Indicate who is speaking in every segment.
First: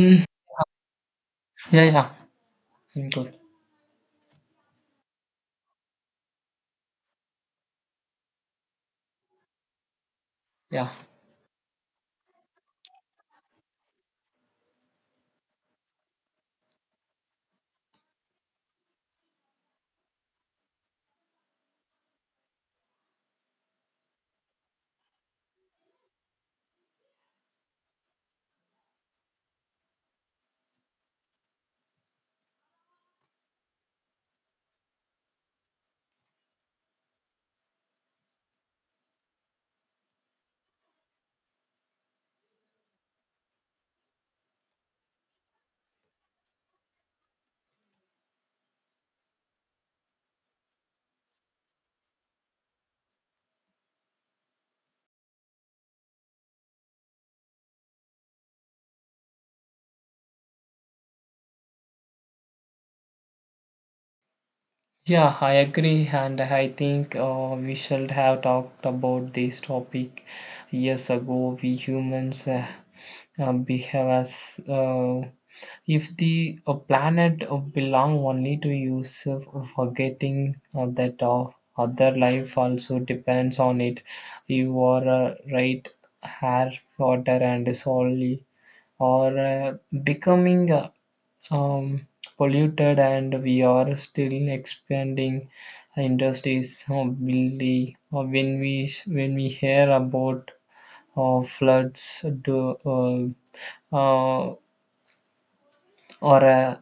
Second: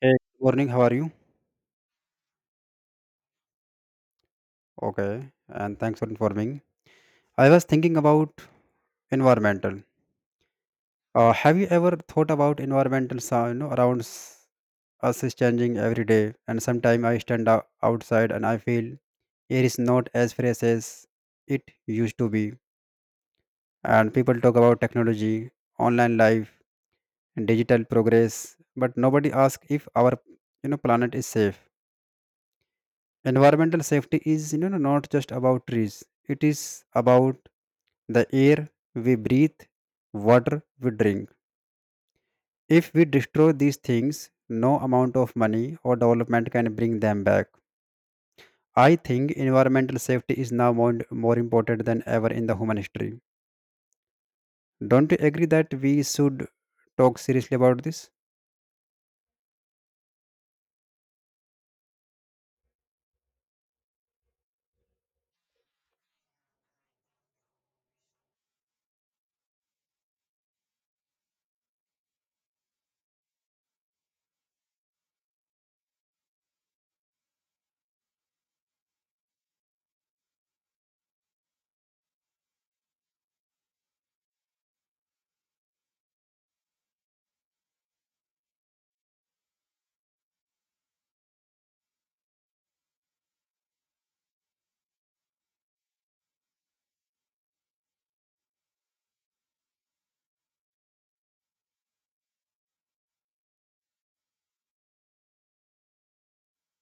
Speaker 1: Hey, good morning. How are you?
Speaker 2: Yeah, yeah. Mm, good.
Speaker 1: Okay, and thanks for informing. I was thinking about environmental.
Speaker 2: Yeah.
Speaker 1: Have you ever thought about environmental sound, you know, around us is changing every day, and sometimes I stand outside and I feel air is not as fresh as it used to be. And people talk about technology, online life, and digital progress, but nobody asks if our planet is safe. Environmental safety is not just about trees. It is about the air we breathe, water we drink. If we destroy these things, no amount of money or development can bring them back. I think environmental safety is now more important than ever in the human history. Don't you agree that we should talk seriously about this?
Speaker 2: Yeah, I agree, and I think we should have talked about this topic years ago. We humans behave as if the planet belong only to use, forgetting that other life also depends on it. You are right, air, water, and soil, or becoming. Um, Polluted and we are still expanding industries. Oh, really? When we hear about floods do, uh, or a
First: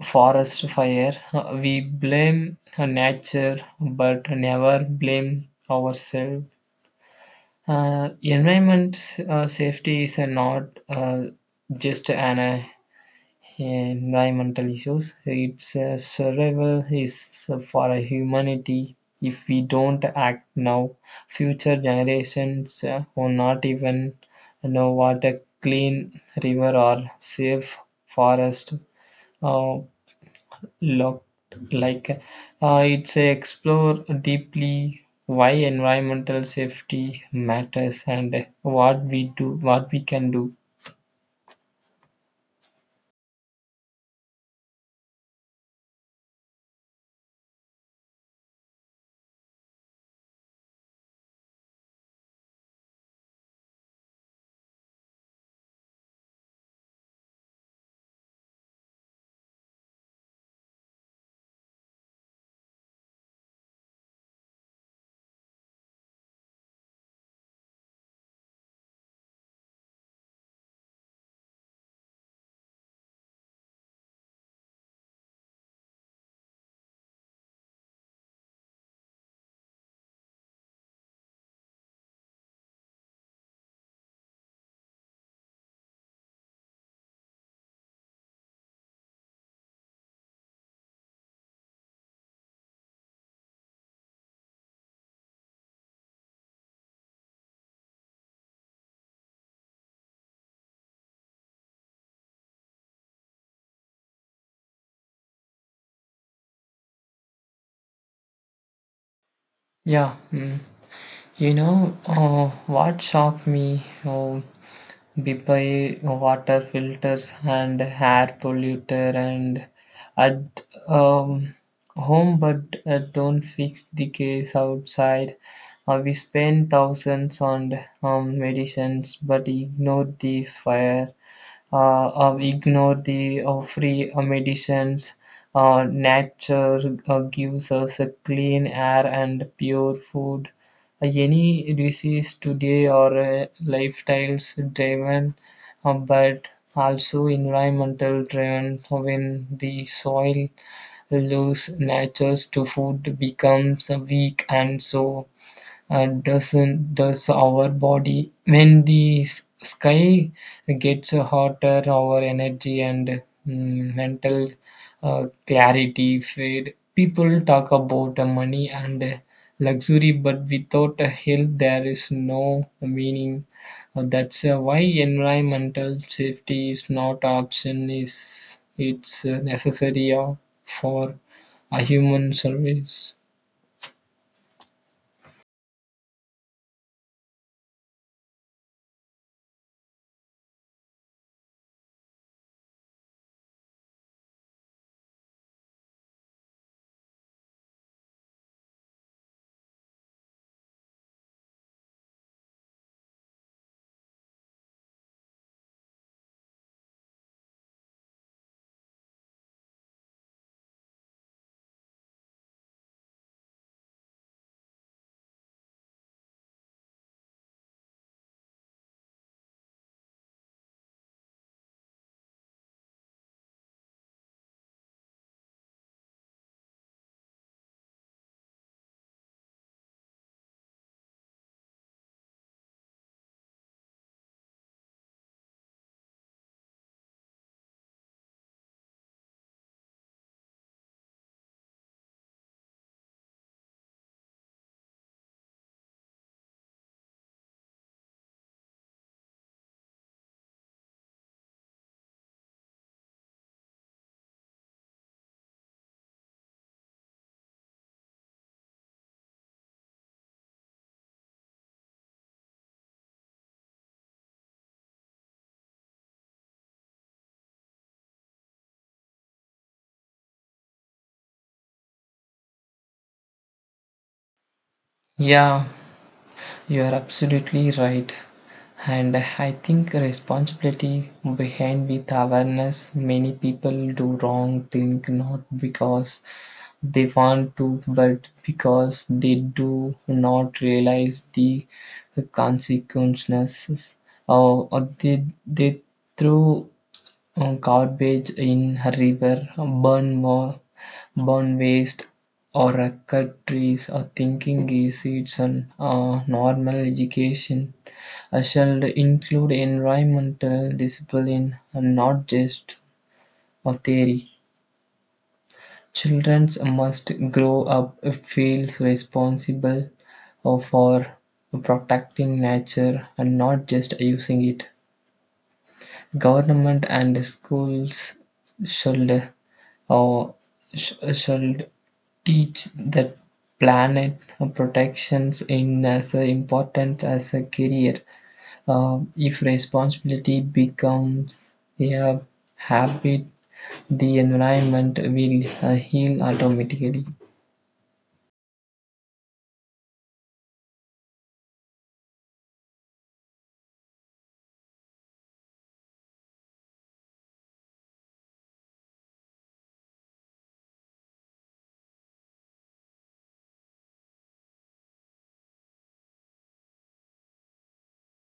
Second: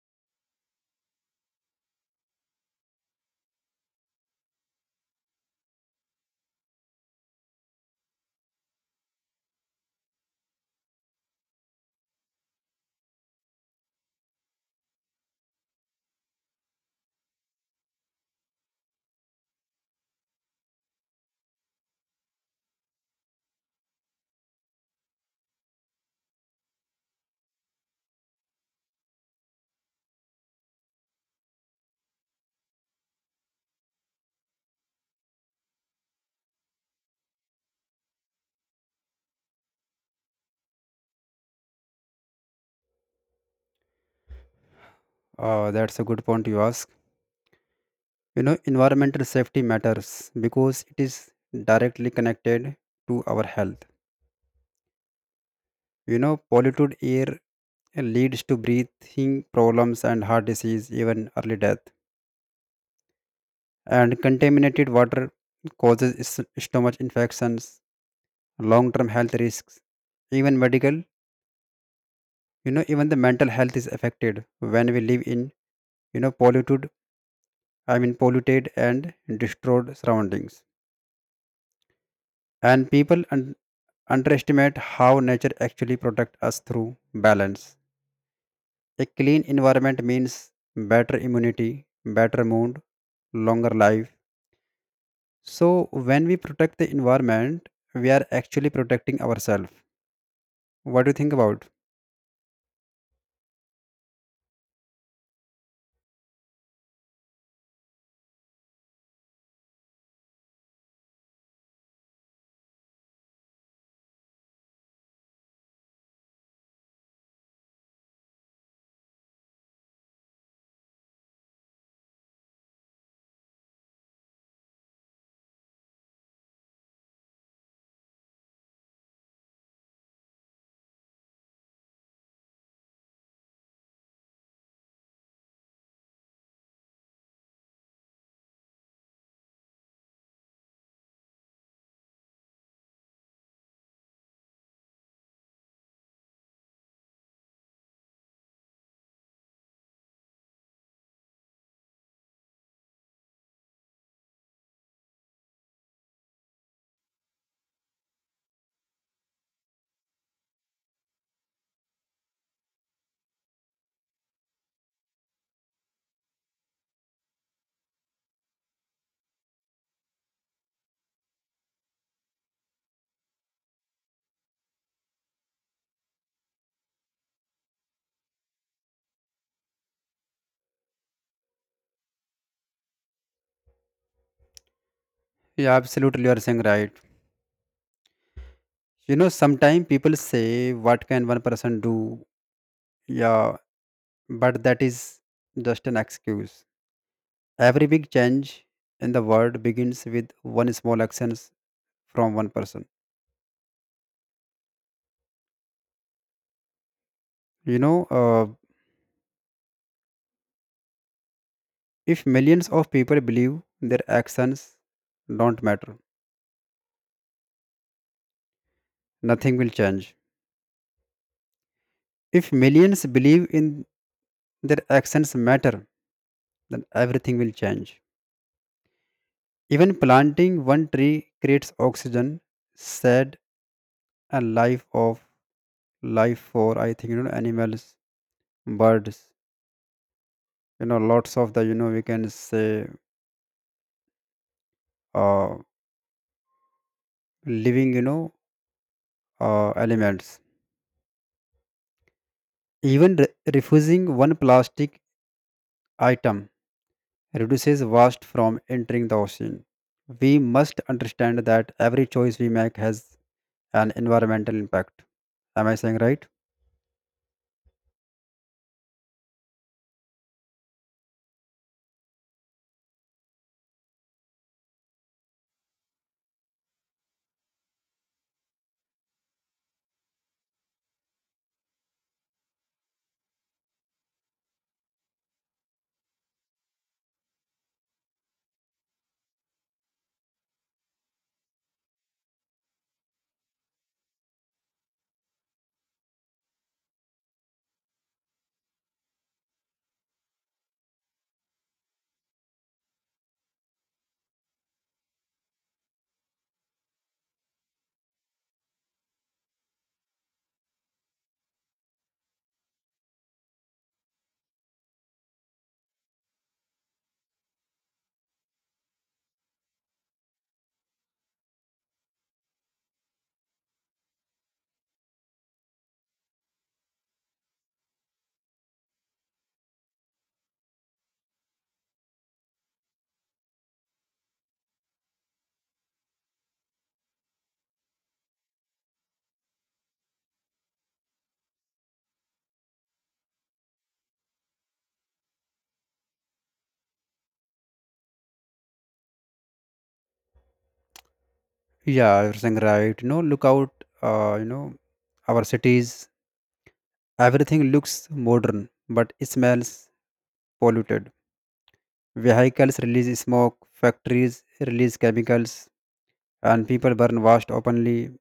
Speaker 2: forest fire, we blame nature but never blame ourselves. Environment safety is not uh, just an environmental issues. It's a survival is for a humanity. If we don't act now, future generations will not even know what a clean river or safe forest uh, look like. It's a explore deeply why environmental safety matters and what we do, what we can do.
Speaker 1: That's a good point you ask. Environmental safety matters because it is directly connected to our health. Polluted air leads to breathing problems and heart disease, even early death. And contaminated water causes stomach infections, long-term health risks, even medical. Even the mental health is affected when we live in polluted. I mean, polluted and destroyed surroundings. And people underestimate how nature actually protects us through balance. A clean environment means better immunity, better mood, longer life. So, when we protect the environment, we are actually protecting ourselves. What do you think about?
Speaker 2: Yeah. Mm. You know, what shocked me oh, Bipai water filters and air polluter and at home, but don't fix the case outside. We spend thousands on medicines, but ignore the fire ignore the free medicines. Nature gives us a clean air and pure food. Any disease today or lifestyles driven, but also environmental driven. When the soil lose natures to food becomes weak, and so and doesn't does our body when the sky gets hotter our energy and mental clarity fade people talk about money and luxury but without a health there is no meaning. That's why environmental safety is not option is it's necessary for a human service.
Speaker 1: Yeah, absolutely, you are saying right. Sometimes people say, what can one person do? Yeah, but that is just an excuse. Every big change in the world begins with one small actions from one person. You know, uh, If millions of people believe their actions don't matter, nothing will change. If millions believe in their actions matter, then everything will change. Even planting one tree creates oxygen, shade, and life for I think animals, birds, lots of the we can say uh, living elements. Even refusing one plastic item reduces waste from entering the ocean. We must understand that every choice we make has an environmental impact. Am I saying right?
Speaker 2: Yeah. You are absolutely right. And I think responsibility behind with awareness. Many people do wrong thing not because they want to, but because they do not realize the consequences. Or they throw garbage in a river, burn more, burn waste, or cut trees, or thinking is it's an normal education. I shall include environmental discipline and not just a theory. Children must grow up feels responsible for protecting nature and not just using it. Government and schools should, or should teach that planet protections in as a important as a career. If responsibility becomes a habit, the environment will heal automatically.
Speaker 1: Yeah, you're saying right. Look out, uh, you know, our cities, everything looks modern, but it smells polluted. Vehicles release smoke, factories release chemicals, and people burn waste openly.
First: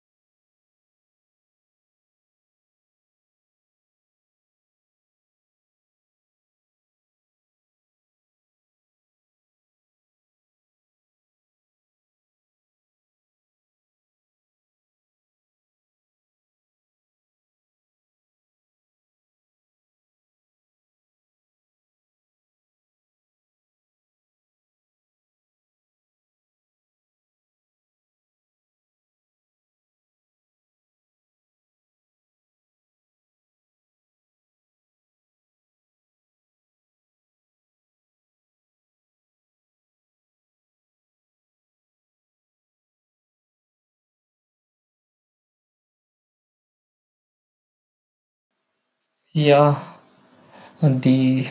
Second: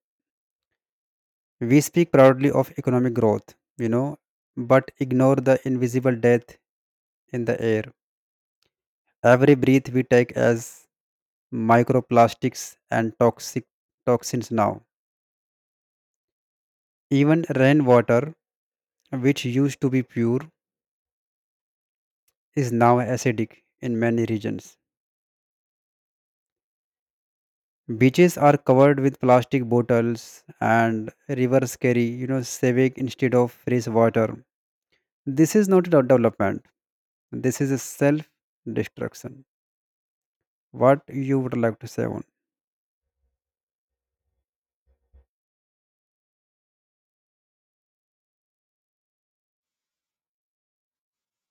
Speaker 1: We speak proudly of economic growth, but ignore the invisible death in the air. Every breath we take has microplastics and toxic toxins now. Even rainwater, which used to be pure, is now acidic in many regions. Beaches are covered with plastic bottles and rivers carry sewage instead of fresh water. This is not a development. This is a self-destruction. What you would like to say on?
Speaker 2: Yeah, the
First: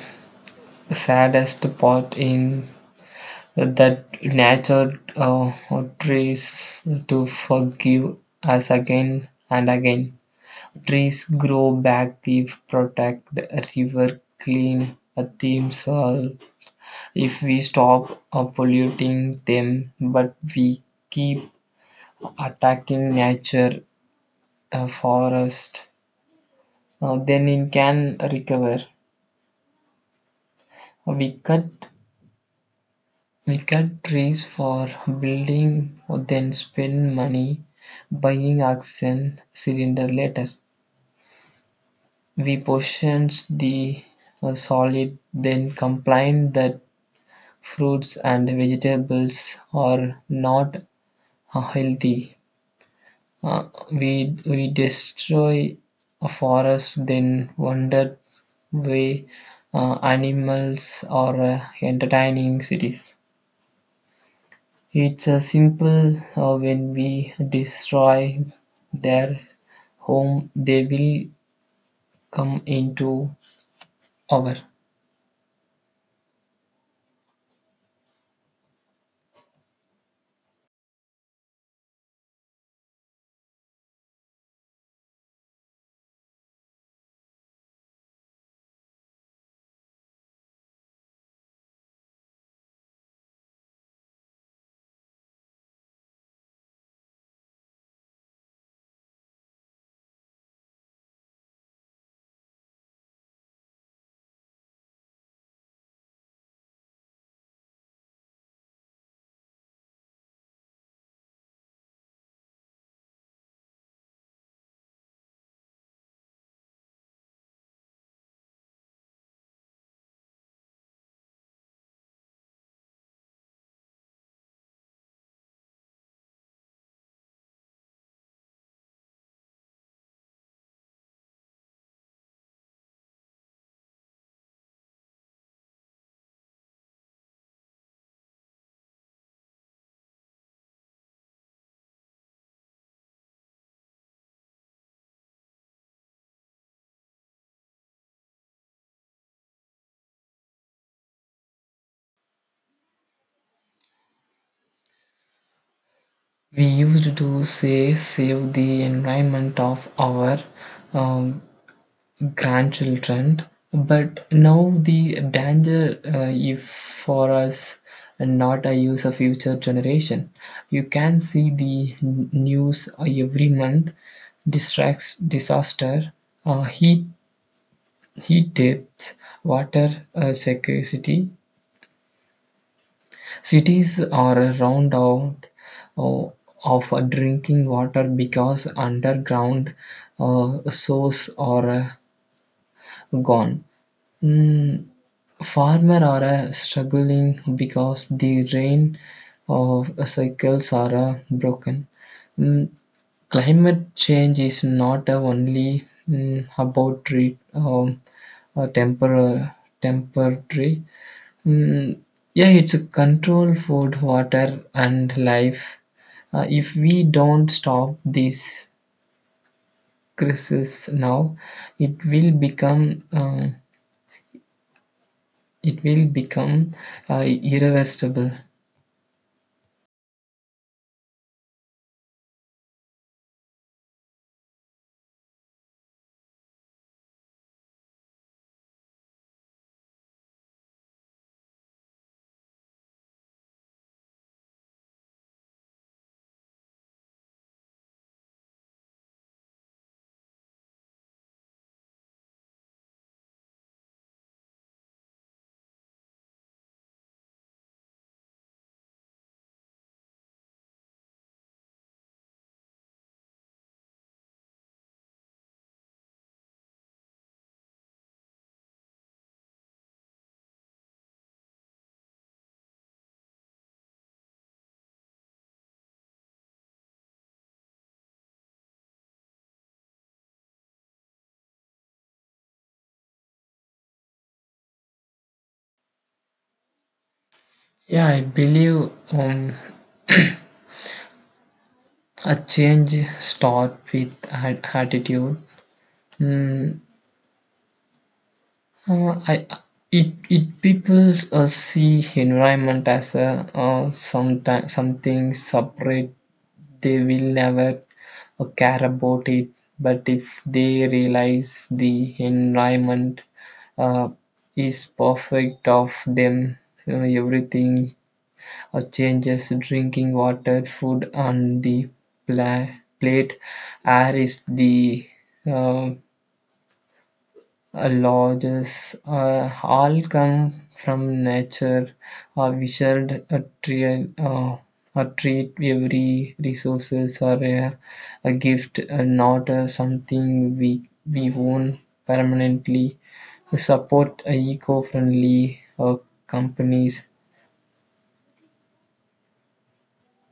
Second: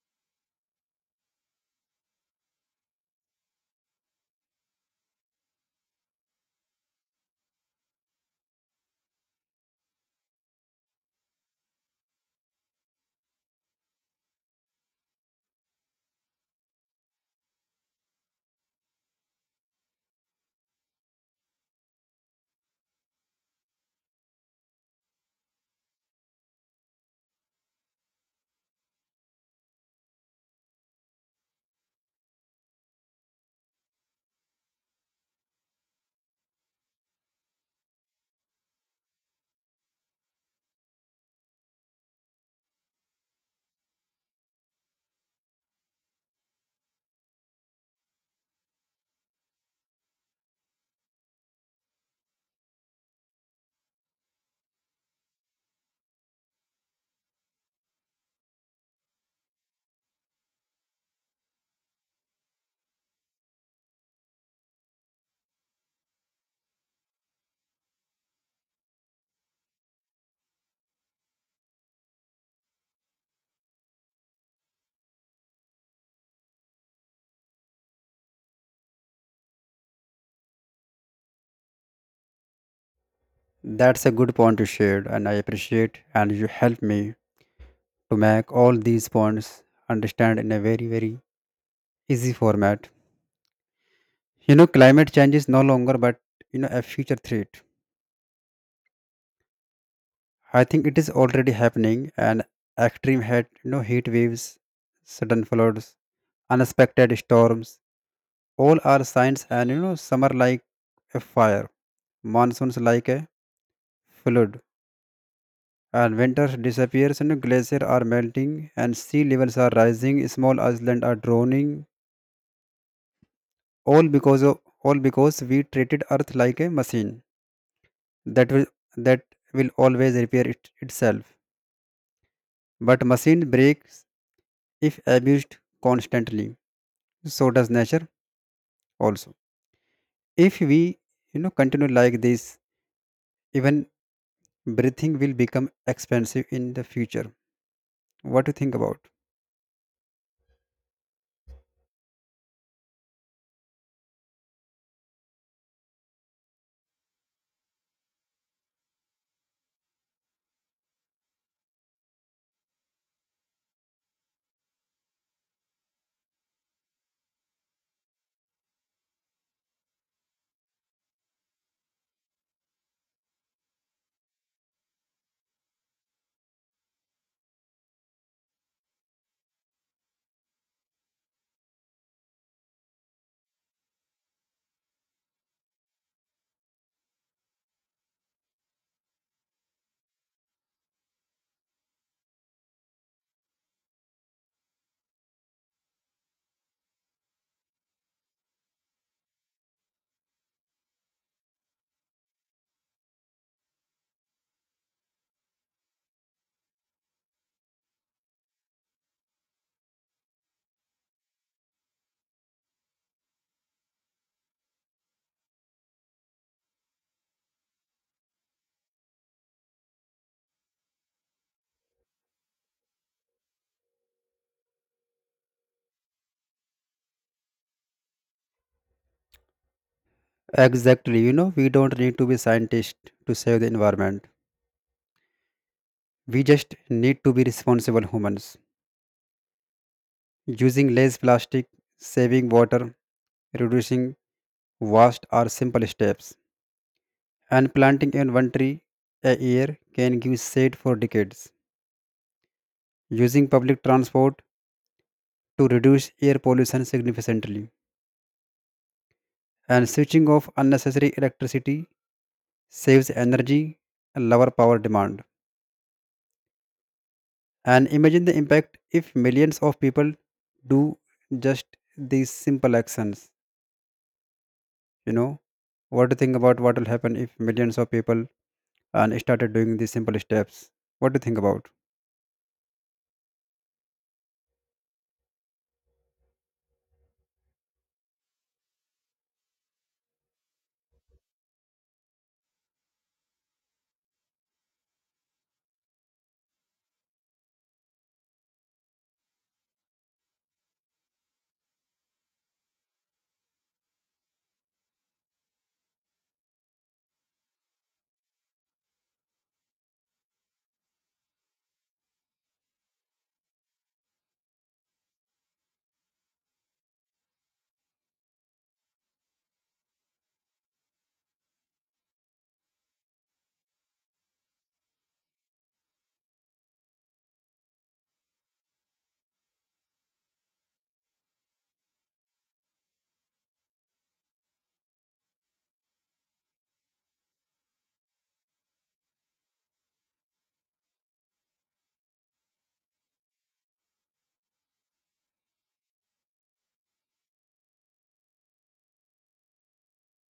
Speaker 2: saddest part in that nature tries to forgive us again and again. Trees grow back if protect river clean a themes all if we stop polluting them but we keep attacking nature forest then it can recover we cut We cut trees for building, then spend money buying oxygen cylinder later. We portioned the solid, then complain that fruits and vegetables are not healthy. Uh, we destroy a forest, then wonder why animals are entertaining cities. It's a simple when we destroy their home, they will come into our.
Speaker 1: That's a good point you shared, and I appreciate, and you helped me to make all these points understand in a very very easy format. Climate change is no longer, but a future threat. I think it is already happening, and extreme heat, heat waves, sudden floods, unexpected storms, all are signs. And summer like a fire, monsoons like a flood, and winter disappears, and glaciers are melting, and sea levels are rising, small islands are drowning, all because of all because we treated earth like a machine that will that will always repair it, itself. But machine breaks if abused constantly, so does nature also. If we continue like this, even breathing will become expensive in the future. What do you think about?
Speaker 2: We used to say save the environment of our um, grandchildren, but now the danger if for us and not a use of future generation. You can see the news every month distracts disaster, uh, heat heat depth, water scarcity. Cities are round out uh, of drinking water because underground source are gone. Mm, Farmer are struggling because the rain of cycles are broken. Mm, Climate change is not only about treat, temper, temporary. Mm, yeah, it's a control food, water, and life. If we don't stop this crisis now, it will become uh, it will become irreversible.
Speaker 1: Exactly. We don't need to be scientists to save the environment. We just need to be responsible humans, using less plastic, saving water, reducing. Vast are simple steps, and planting even one tree a year can give shade for decades. Using public transport to reduce air pollution significantly, and switching off unnecessary electricity saves energy and lower power demand. And imagine the impact if millions of people do just these simple actions. You know, what do you think about what will happen if millions of people and started doing these simple steps? What do you think about?
Speaker 2: Yeah, I believe a change start with attitude. Mm, I It people see environment as a something separate they will never care about it but if they realize the environment uh, is perfect of them everything changes drinking water food on the pla- plate air is the uh, lodges all come from nature or wizard a tree a treat every resources are a gift not something we own permanently support eco-friendly uh, companies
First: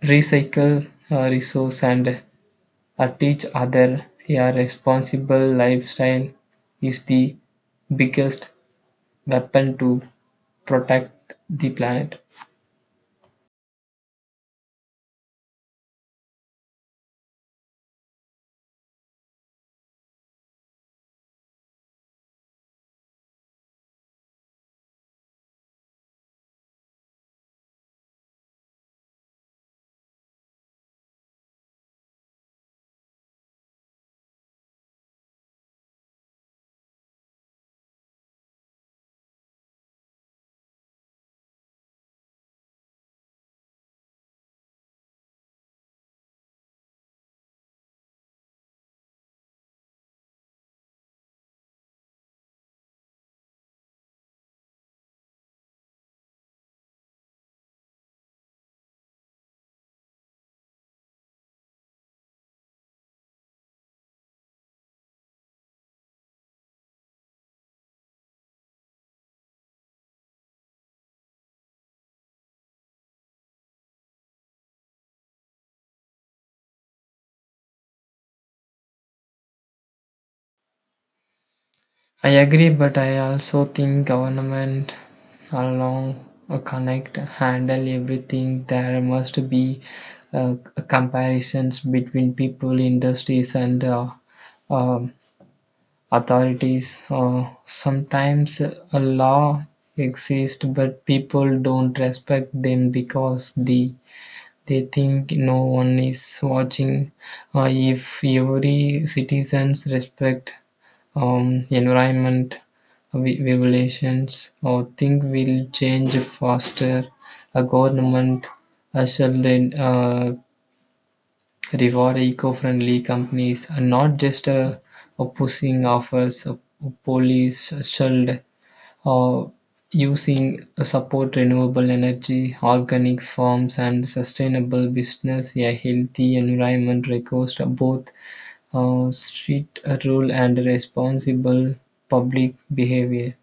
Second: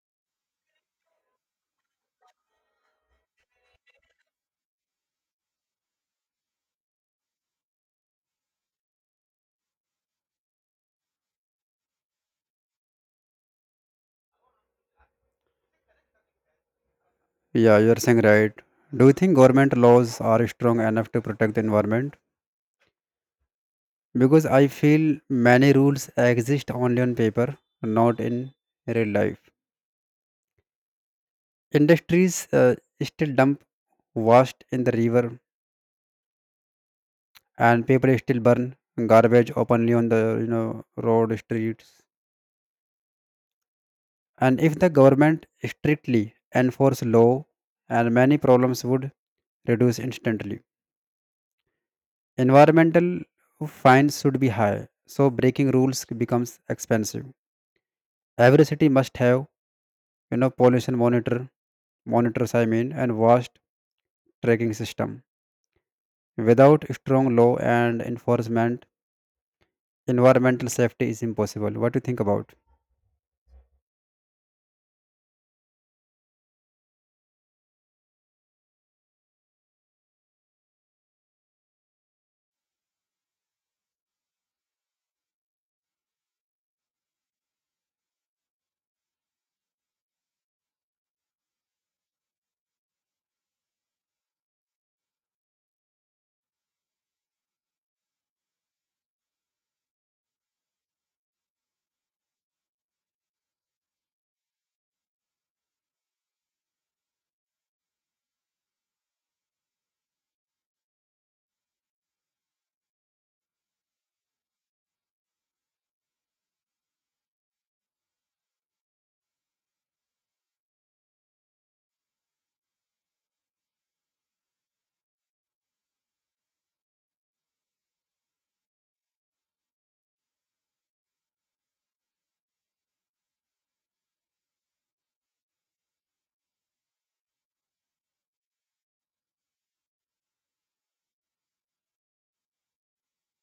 Speaker 2: recycle resource and teach other a responsible lifestyle is the biggest weapon to protect the planet.
Speaker 1: Yeah, you're saying right. Do you think government laws are strong enough to protect the environment? Because I feel many rules exist only on paper, not in real life. Industries still dump waste in the river, and people still burn garbage openly on the road streets. And if the government strictly enforce law, and many problems would reduce instantly. Environmental fines should be high, so breaking rules becomes expensive. Every city must have pollution monitor, monitors, I mean, and vast tracking system. Without strong law and enforcement, environmental safety is impossible. What do you think about?
Speaker 2: I agree, but I also think government along a connect handle everything. There must be uh, comparisons between people, industries, and um authorities. Sometimes a law exists, but people don't respect them because they think no one is watching. If every citizens respect environment regulations, or think will change faster, a government shall uh, reward eco-friendly companies, and not just opposing offers. A police should uh, using support renewable energy, organic farms, and sustainable business. A healthy environment requires both street rule and responsible public behavior.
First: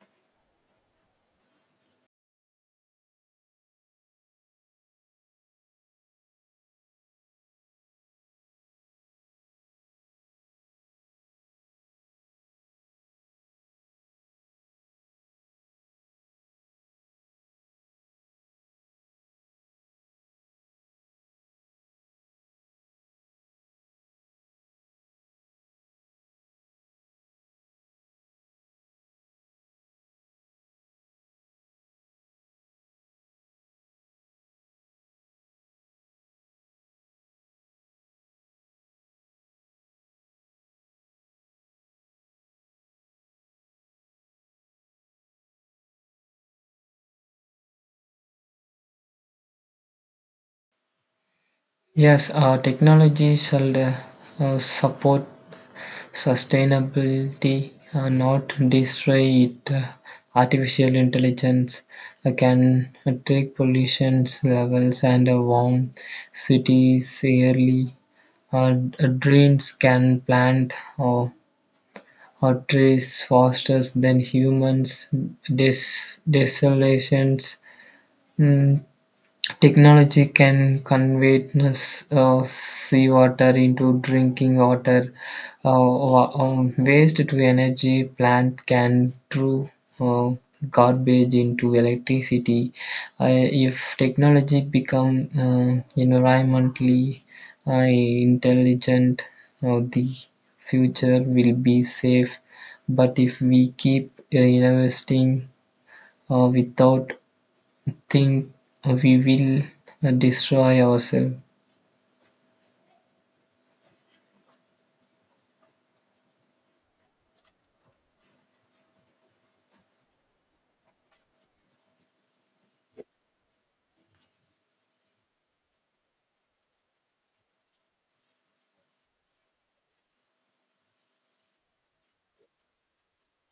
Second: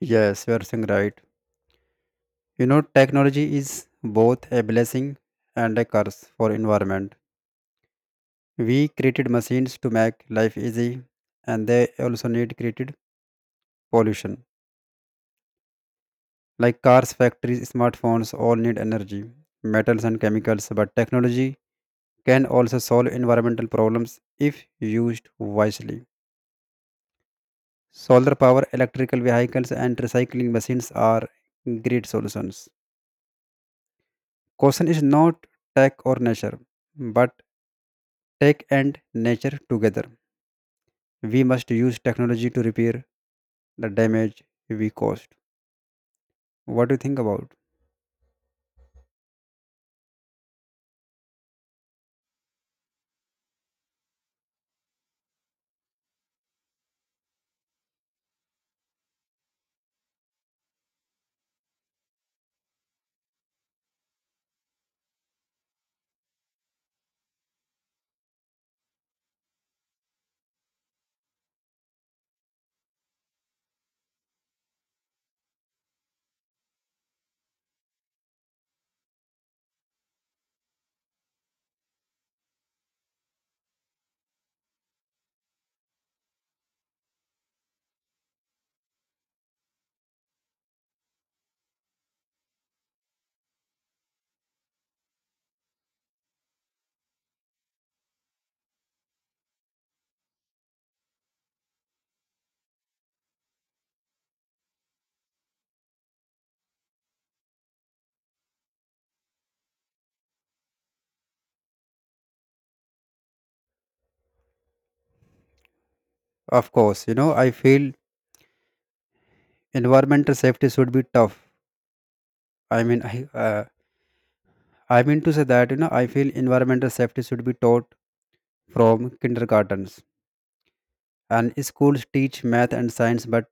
Speaker 1: Yes, you are saying right. Technology is both a blessing and a curse for environment. We created machines to make life easy, and they also need created pollution. Like cars, factories, smartphones all need energy, metals, and chemicals, but technology can also solve environmental problems if used wisely. Solar power, electrical vehicles, and recycling machines are great solutions. Question is not tech or nature, but tech and nature together. We must use technology to repair the damage we caused. What do you think about?
Speaker 2: Yes, technology shall support sustainability, not destroy it. Artificial intelligence can track pollution levels and warm cities yearly. Drains can plant or, or trees faster than humans. Desolations. mm, Technology can convert seawater into drinking water. Uh, Waste to energy plant can throw uh, garbage into electricity. If technology become environmentally uh, intelligent, the future will be safe. But if we keep investing without think we will destroy ourselves.
Speaker 1: Of course, I feel environmental safety should be tough. I mean, I mean to say that I feel environmental safety should be taught from kindergartens. And schools teach math and science, but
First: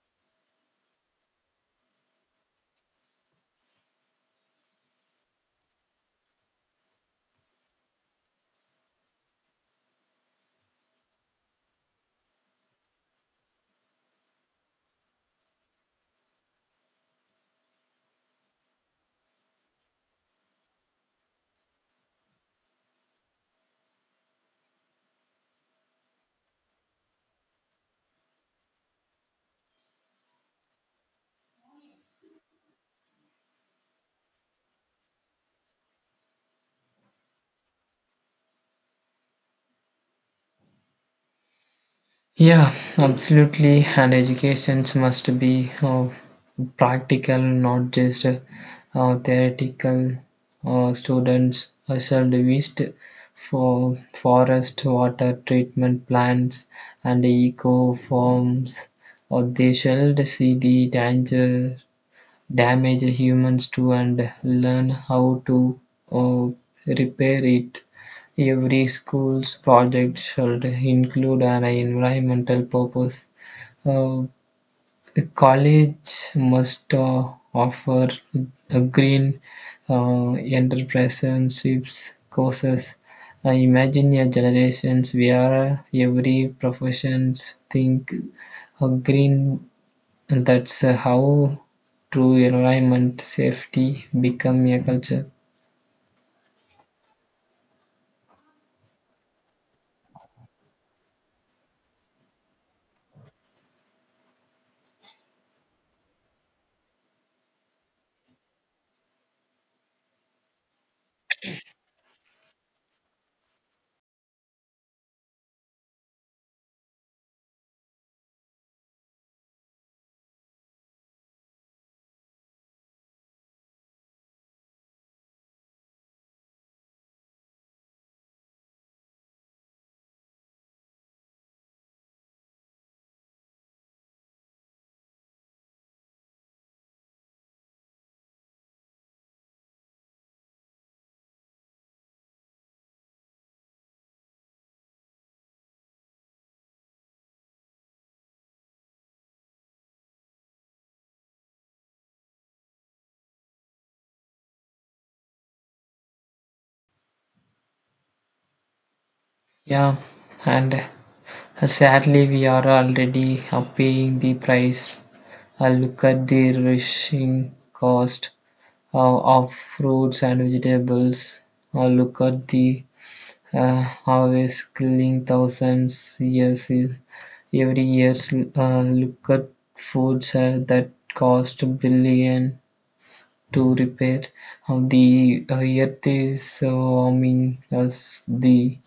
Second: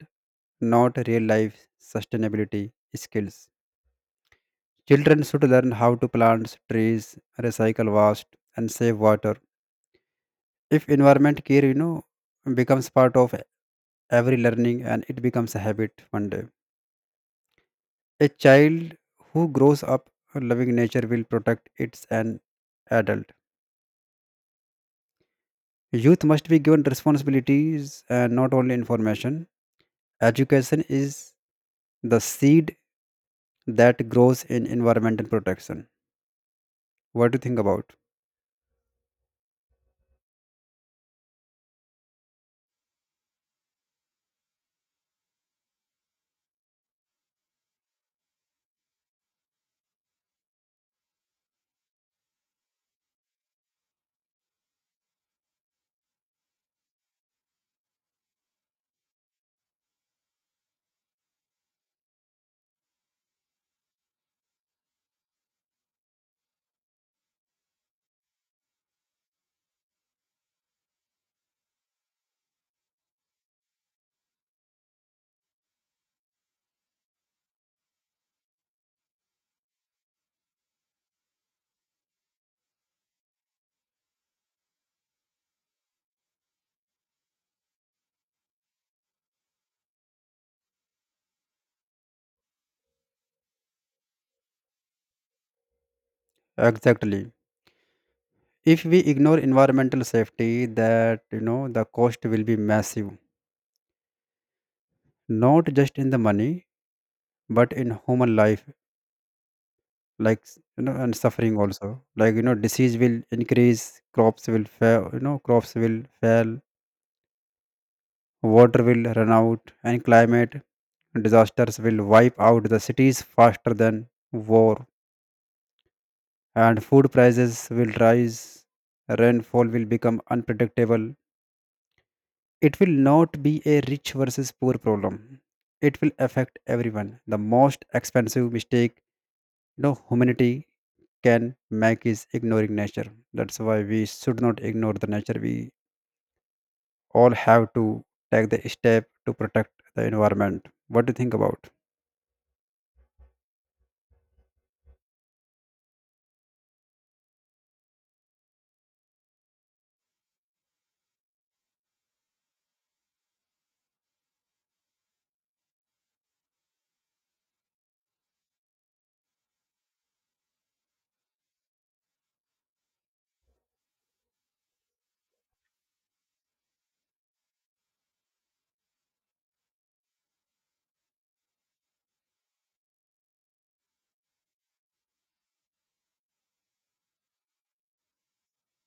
Speaker 1: not real life sustainability skills. Children should learn how to plant trees, recycle waste, and save water. If environment care becomes part of every learning and it becomes a habit one day. A child who grows up loving nature will protect it as an adult. Youth must be given responsibilities and not only information. Education is the seed that grows in environmental protection. What do you think about?
Speaker 2: Yeah, absolutely. And educations must be practical, not just theoretical. Students should visit for forest water treatment plants and eco farms, or they should see the danger damage humans do and learn how to uh, repair it. Every school's project should include an environmental purpose. Uh, College must offer a green entrepreneurships courses. I imagine a generations where every professions think a green and that's how true environment safety become a culture.
Speaker 1: Exactly. If we ignore environmental safety, that the cost will be massive, not just in the money, but in human life, like and suffering also. Like disease will increase, crops will fail, water will run out, and climate disasters will wipe out the cities faster than war, and food prices will rise, rainfall will become unpredictable. It will not be a rich versus poor problem. It will affect everyone. The most expensive mistake no humanity can make is ignoring nature. That's why we should not ignore the nature. We all have to take the step to protect the environment. What do you think about?
Speaker 2: Yeah, and sadly we are already paying the price. Look at the rushing cost of fruits and vegetables. Look at the harvest killing thousands years every year. Look at foods that cost billion to repair. The earth is warming us the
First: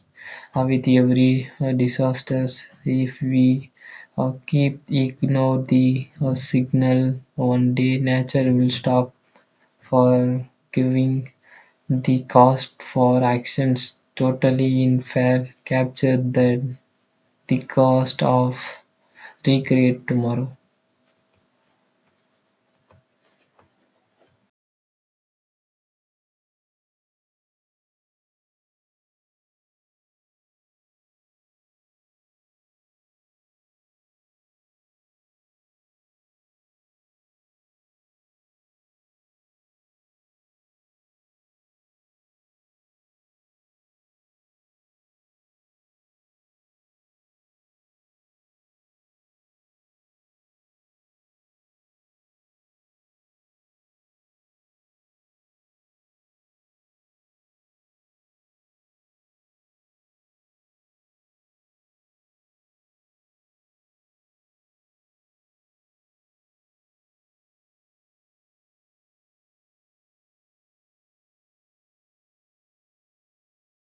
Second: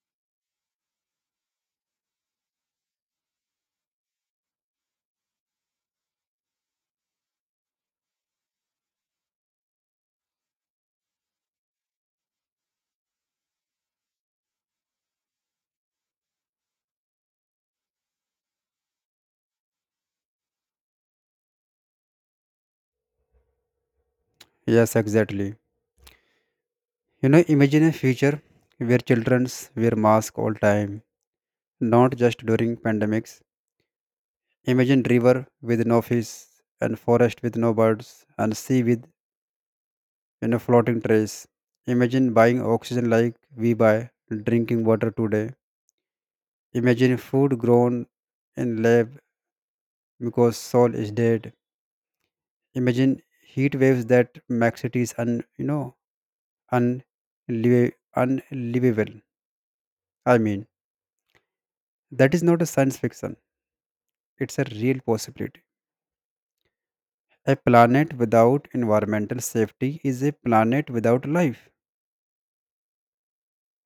Speaker 2: with every disasters. If we keep ignore the signal, one day nature will stop for giving the cost for actions totally unfair. Capture the cost of recreate tomorrow.
Speaker 1: Yes, exactly. Imagine a future where childrens wear masks all time, not just during pandemics. Imagine river with no fish and forest with no birds and sea with floating trays. Imagine buying oxygen like we buy drinking water today. Imagine food grown in lab because soil is dead. Imagine heat waves that make cities un you know unliv- unlivable. I mean, that is not a science fiction. It's a real possibility. A planet without environmental safety is a planet without life.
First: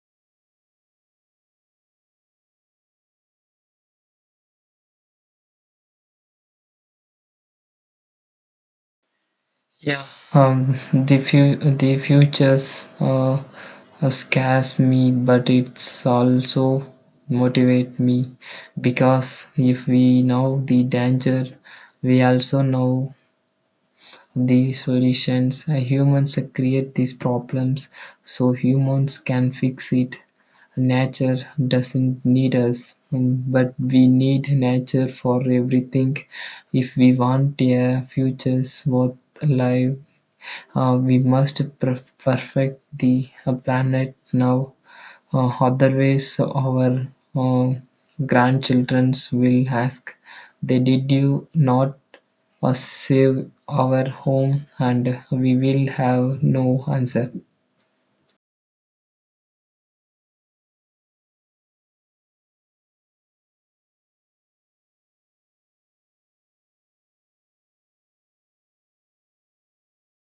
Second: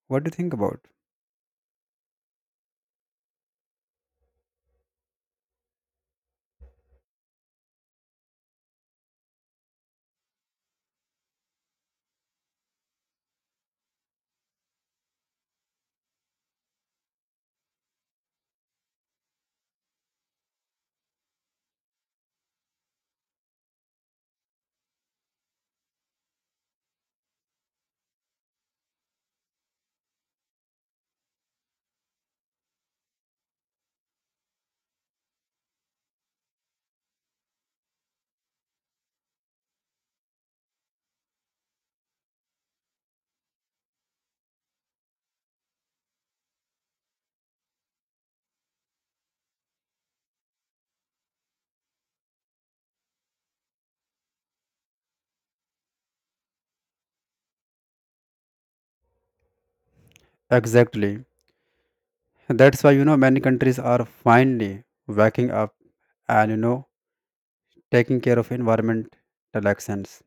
Speaker 1: What do you think about?
Speaker 2: Yeah, the futures scares me, but it's also motivate me because if we know the danger, we also know the solutions. Humans create these problems, so humans can fix it. Nature doesn't need us, but we need nature for everything. If we want a futures worth alive we must perfect the planet now, otherwise, our uh, grandchildren will ask, they did you not save our home? And we will have no answer.
Speaker 1: Exactly. That's why many countries are finally waking up and taking care of environmental actions.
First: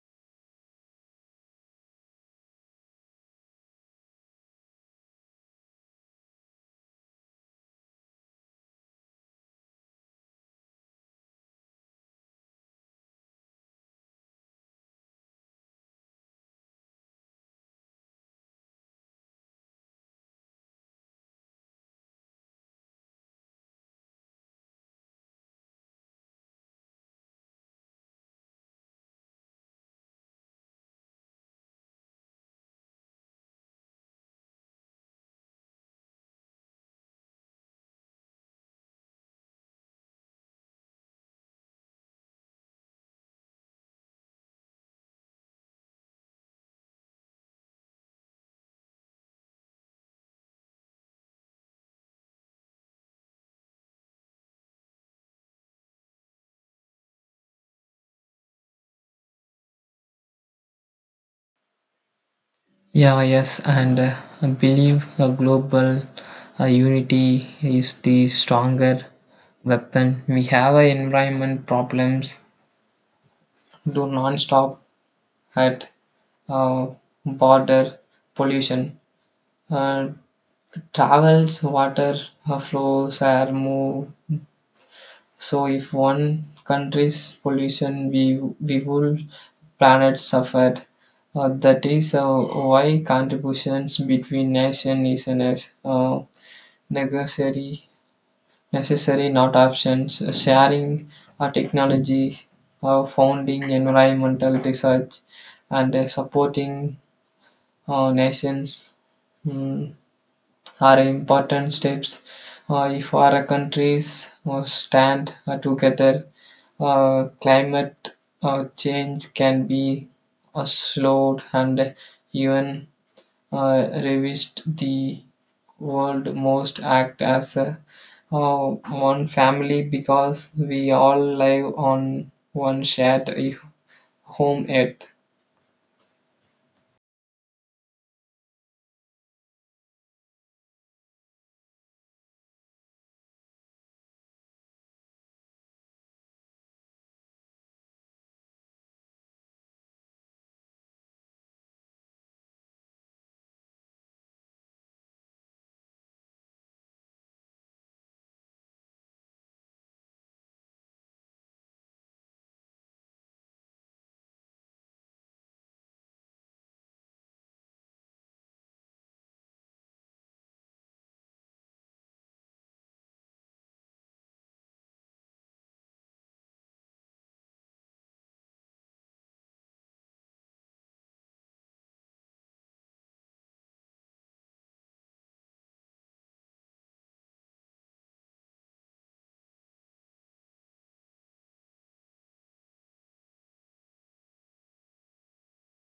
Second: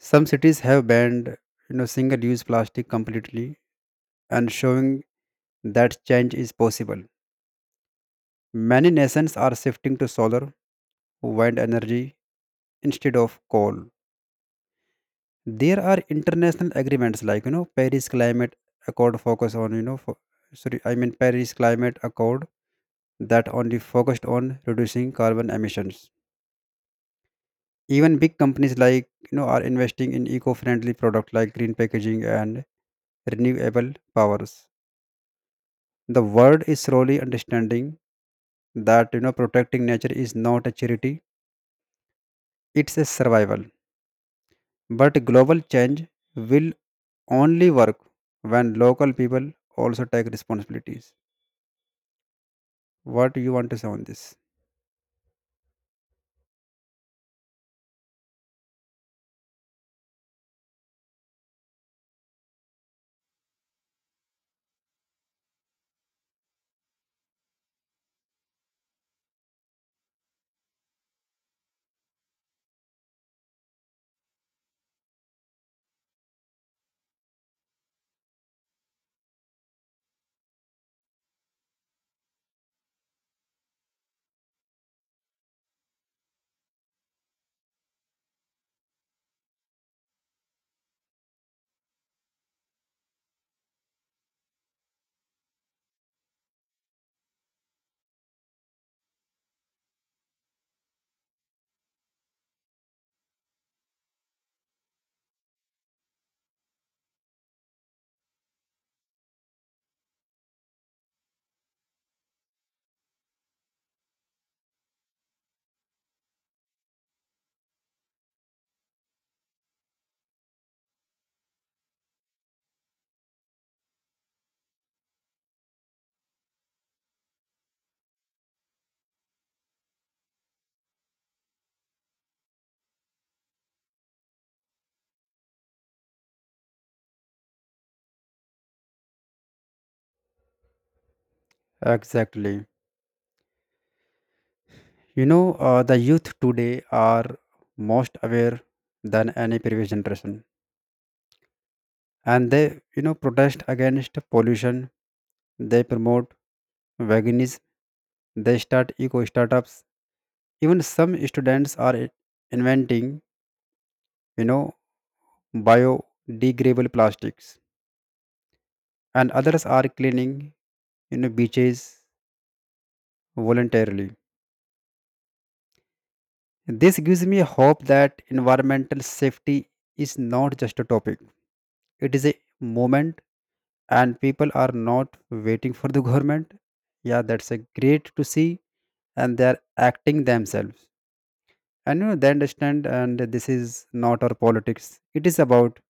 Speaker 1: Some cities have banned single-use plastic completely and showing that change is possible. Many nations are shifting to solar, wind energy instead of coal. There are international agreements like, Paris climate accord focus on, sorry, I mean Paris climate accord that only focused on reducing carbon emissions. Even big companies like are investing in eco-friendly products like green packaging and renewable powers. The world is slowly understanding that protecting nature is not a charity, it's a survival, but global change will only work when local people also take responsibilities. What you want to say on this?
Speaker 2: Yeah, yes, and I believe a global unity is the stronger weapon. We have a environment problems do non-stop at uh, border pollution. Uh, Travels, water flows, air move. So if one country's pollution, we will planet suffered. That is why contributions between nation is a necessary, necessary not options. Sharing technology, founding environmental research, and supporting nations mm, are important steps. If our countries stand together, climate change can be slowed and even revised. The world most act as a, one family because we all live on one shared home earth.
Speaker 1: Exactly. The youth today are most aware than any previous generation, and they protest against pollution. They promote veganism. They start eco startups. Even some students are inventing, you know, biodegradable plastics, and others are cleaning, beaches voluntarily. This gives me hope that environmental safety is not just a topic. It is a moment, and people are not waiting for the government. Yeah, that's a great to see, and they are acting themselves. And they understand, and this is not our politics. It is about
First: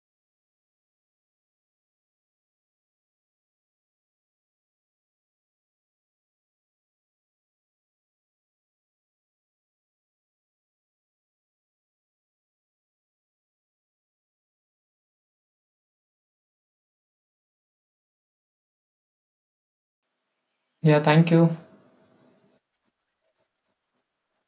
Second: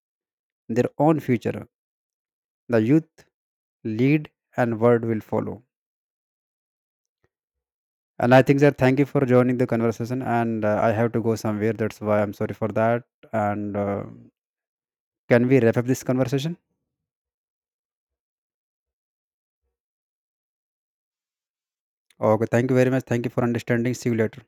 Speaker 1: their own future. The youth lead, and word will follow. And I think that thank you for joining the conversation. And I have to go somewhere. That's why I'm sorry for that. And can we wrap up this conversation?
Speaker 2: Yeah, thank you.
Speaker 1: Okay, thank you very much. Thank you for understanding. See you later.